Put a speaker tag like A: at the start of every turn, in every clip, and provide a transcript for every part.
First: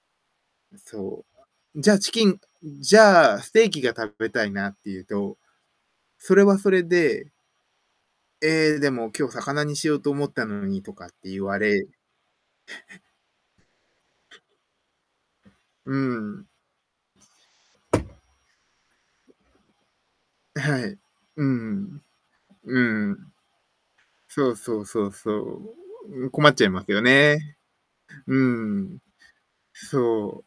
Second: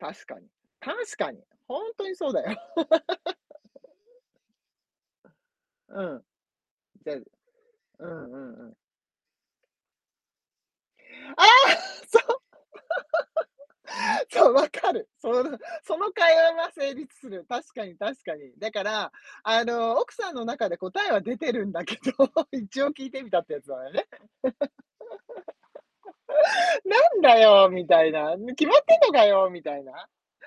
A: 確かに、
B: う
A: 確
B: そ
A: かに。
B: う、
A: ほ
B: 「じ
A: ん
B: ゃあ、
A: と
B: チ
A: に
B: キ
A: そう
B: ン
A: だよ。
B: じゃあ、ステーキが食 べたいな」って言うと、
A: うん、
B: それはそれ
A: じゃ
B: で
A: うんうんう
B: 「え
A: ん。
B: え、でも今日魚にしようと思ったのに」とかって
A: あ
B: 言
A: あ！
B: われ。
A: そう。そう、分かる。そうだ、
B: う
A: その会
B: ん。
A: 話は成立する。確かに確かに。だから、あの、奥さんの
B: あ、
A: 中で
B: はい。
A: 答えは出
B: う
A: てるんだけ
B: ん
A: ど、
B: う
A: 一応聞
B: ん。う
A: いてみ
B: ん。
A: たってやつなね。
B: そうそうそうそう。ん、困っちゃいま す
A: な
B: よ
A: んだ
B: ね。
A: よ、みたい
B: う
A: な。ね、決まっ
B: ん。
A: てんのかよ、みたいな。
B: そ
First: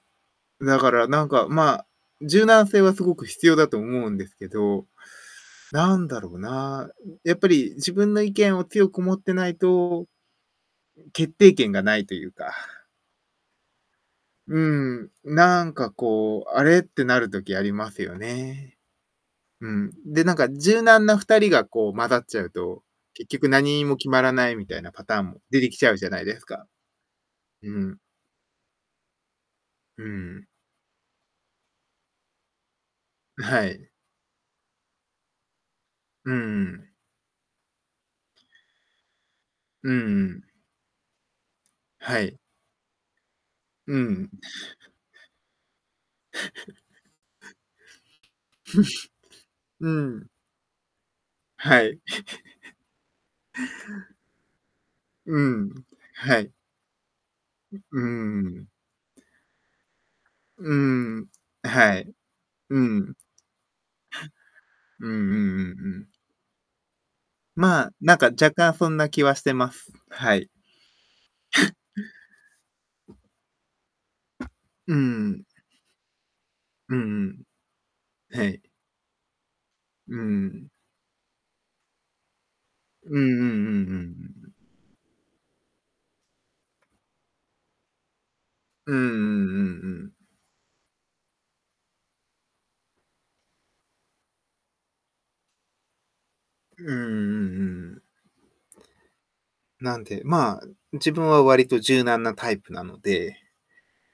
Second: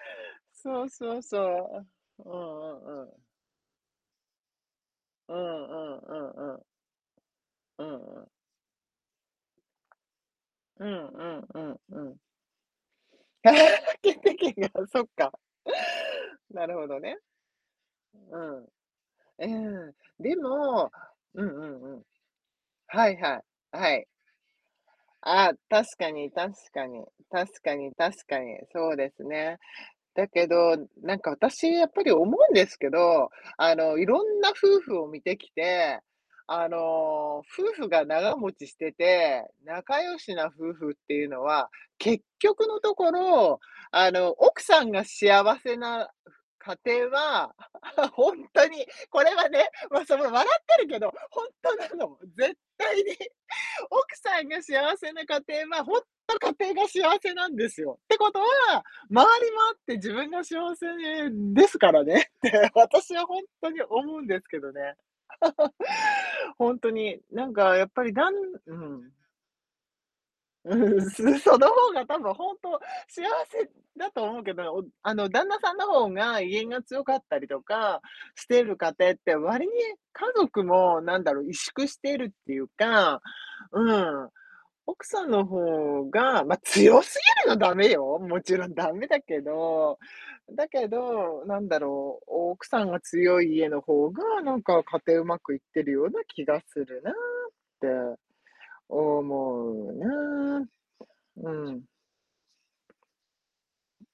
B: う。だ
A: そう
B: から、
A: そう
B: なんか、ま
A: そ
B: あ、
A: う。う
B: 柔軟
A: ん
B: 性
A: う
B: は
A: ん
B: す
A: う
B: ご
A: ん。
B: く必要だと思うんですけど、
A: うんう
B: な
A: ん
B: ん
A: う
B: だ
A: ん
B: ろう
A: うん。
B: な、ん、やっぱり、
A: う
B: 自
A: ん
B: 分
A: う
B: の
A: ん。
B: 意見を強く持ってないと
A: うんう
B: 決
A: ん
B: 定
A: う
B: 権
A: ん
B: がな
A: う
B: いと
A: ん。
B: いうか。
A: 決定権
B: う
A: がそっ
B: ん。
A: か。
B: なんかこう「あ
A: なる
B: れ」っ
A: ほど
B: て
A: ね。
B: なる時ありますよ
A: うん。
B: ね。
A: え、
B: うん。
A: うん。
B: で、なん
A: で
B: か柔
A: も
B: 軟な二
A: うん
B: 人
A: う
B: がこう
A: んうん。
B: 混ざっちゃうと、
A: はい
B: 結
A: はい、
B: 局何
A: は
B: も
A: い。
B: 決まらないみたいなパターンも
A: ああ、
B: 出てき
A: 確
B: ちゃうじゃ
A: か
B: ない
A: に
B: です
A: 確
B: か。
A: かに。確
B: う
A: かに
B: ん。
A: 確かに。そうですね。
B: う
A: だけ
B: ん。
A: ど、なんか私やっぱり思うんですけど、
B: んは
A: あ
B: い。
A: の、いろんな夫婦を見てきて、
B: うんう
A: あ
B: ん。
A: の、夫婦が長持ちしてて、
B: うん
A: 仲良
B: う
A: しな
B: ん。
A: 夫婦っていうのは、
B: は
A: 結
B: い。
A: 局のところ、
B: う
A: あ
B: ん。
A: の、奥さんが幸せな、ふ家庭は、ほんとにこれは ね、
B: う
A: ま、その
B: ん。
A: 笑ってるけど、ほんと
B: は
A: な
B: い。
A: の、絶 対に。奥さんが幸せな
B: う
A: 家
B: ん、
A: 庭はほんと
B: はい。
A: 家庭が幸せなんで
B: う
A: すよ。
B: う
A: ってこと
B: ーん。
A: は、周りもあって自分が幸
B: う
A: せ
B: ん。
A: ね、で
B: あ、
A: すか
B: は
A: ら
B: い。
A: ねって、
B: うん。
A: 私 はほんとに思うんですけどね。
B: うんうんうんうん。
A: ほんとに。なんかや
B: ま
A: っ
B: あ、
A: ぱり
B: なんか
A: だん
B: 若
A: う
B: 干そんな
A: ん。
B: 気はしてます。はい。
A: うん、すその 方が多分ほんと幸せだと思うけど、おん、
B: う
A: あの、
B: ん。
A: 旦那さんの方が、威厳が
B: う
A: 強かっ
B: んう
A: た
B: ん。
A: りとかし
B: へ
A: て
B: い。
A: る家庭って、割に
B: う
A: 家族
B: ん。
A: もなんだろう、萎縮しているっていう
B: う
A: か
B: んうんうんうんうん
A: う
B: う
A: ん。
B: ん。
A: 奥さんの方がま、強すぎるのはだめよ、もちろんだ
B: うんう
A: め
B: んう
A: だ
B: ん
A: け
B: う
A: ど。
B: ん。
A: だけど、なんだろう、奥さんが強い家の方が、なんか家庭うまくいってるような気がす
B: ううん、う
A: るなっ
B: んう
A: て、
B: ん。
A: 思う
B: なんて、ま
A: な。
B: あ、自分は割
A: う
B: と
A: ん。
B: 柔軟なタイプなので、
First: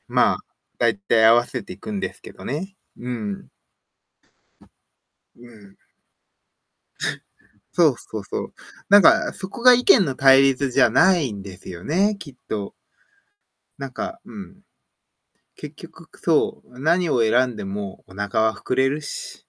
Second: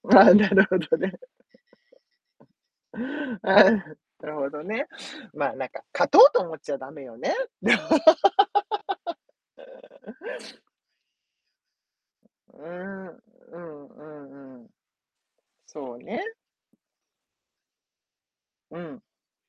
A: うああ、
B: まあ、
A: なるほど
B: 大
A: ね。
B: 体合わせていくんですけどね、うん。
A: ああ、ふろほどね。ま、な
B: う
A: ん
B: ん。
A: か、勝とうと思っちゃ駄目よね。
B: そうそうそう。なん か、そこが意見の対立じゃないんですよね、きっ
A: う
B: と。
A: ん、うん
B: なん
A: う
B: かう
A: ん
B: ん。
A: うん。
B: 結
A: そう
B: 局、く
A: ね。
B: そう、何を選んでもお腹は膨
A: う
B: れ
A: ん。
B: るし。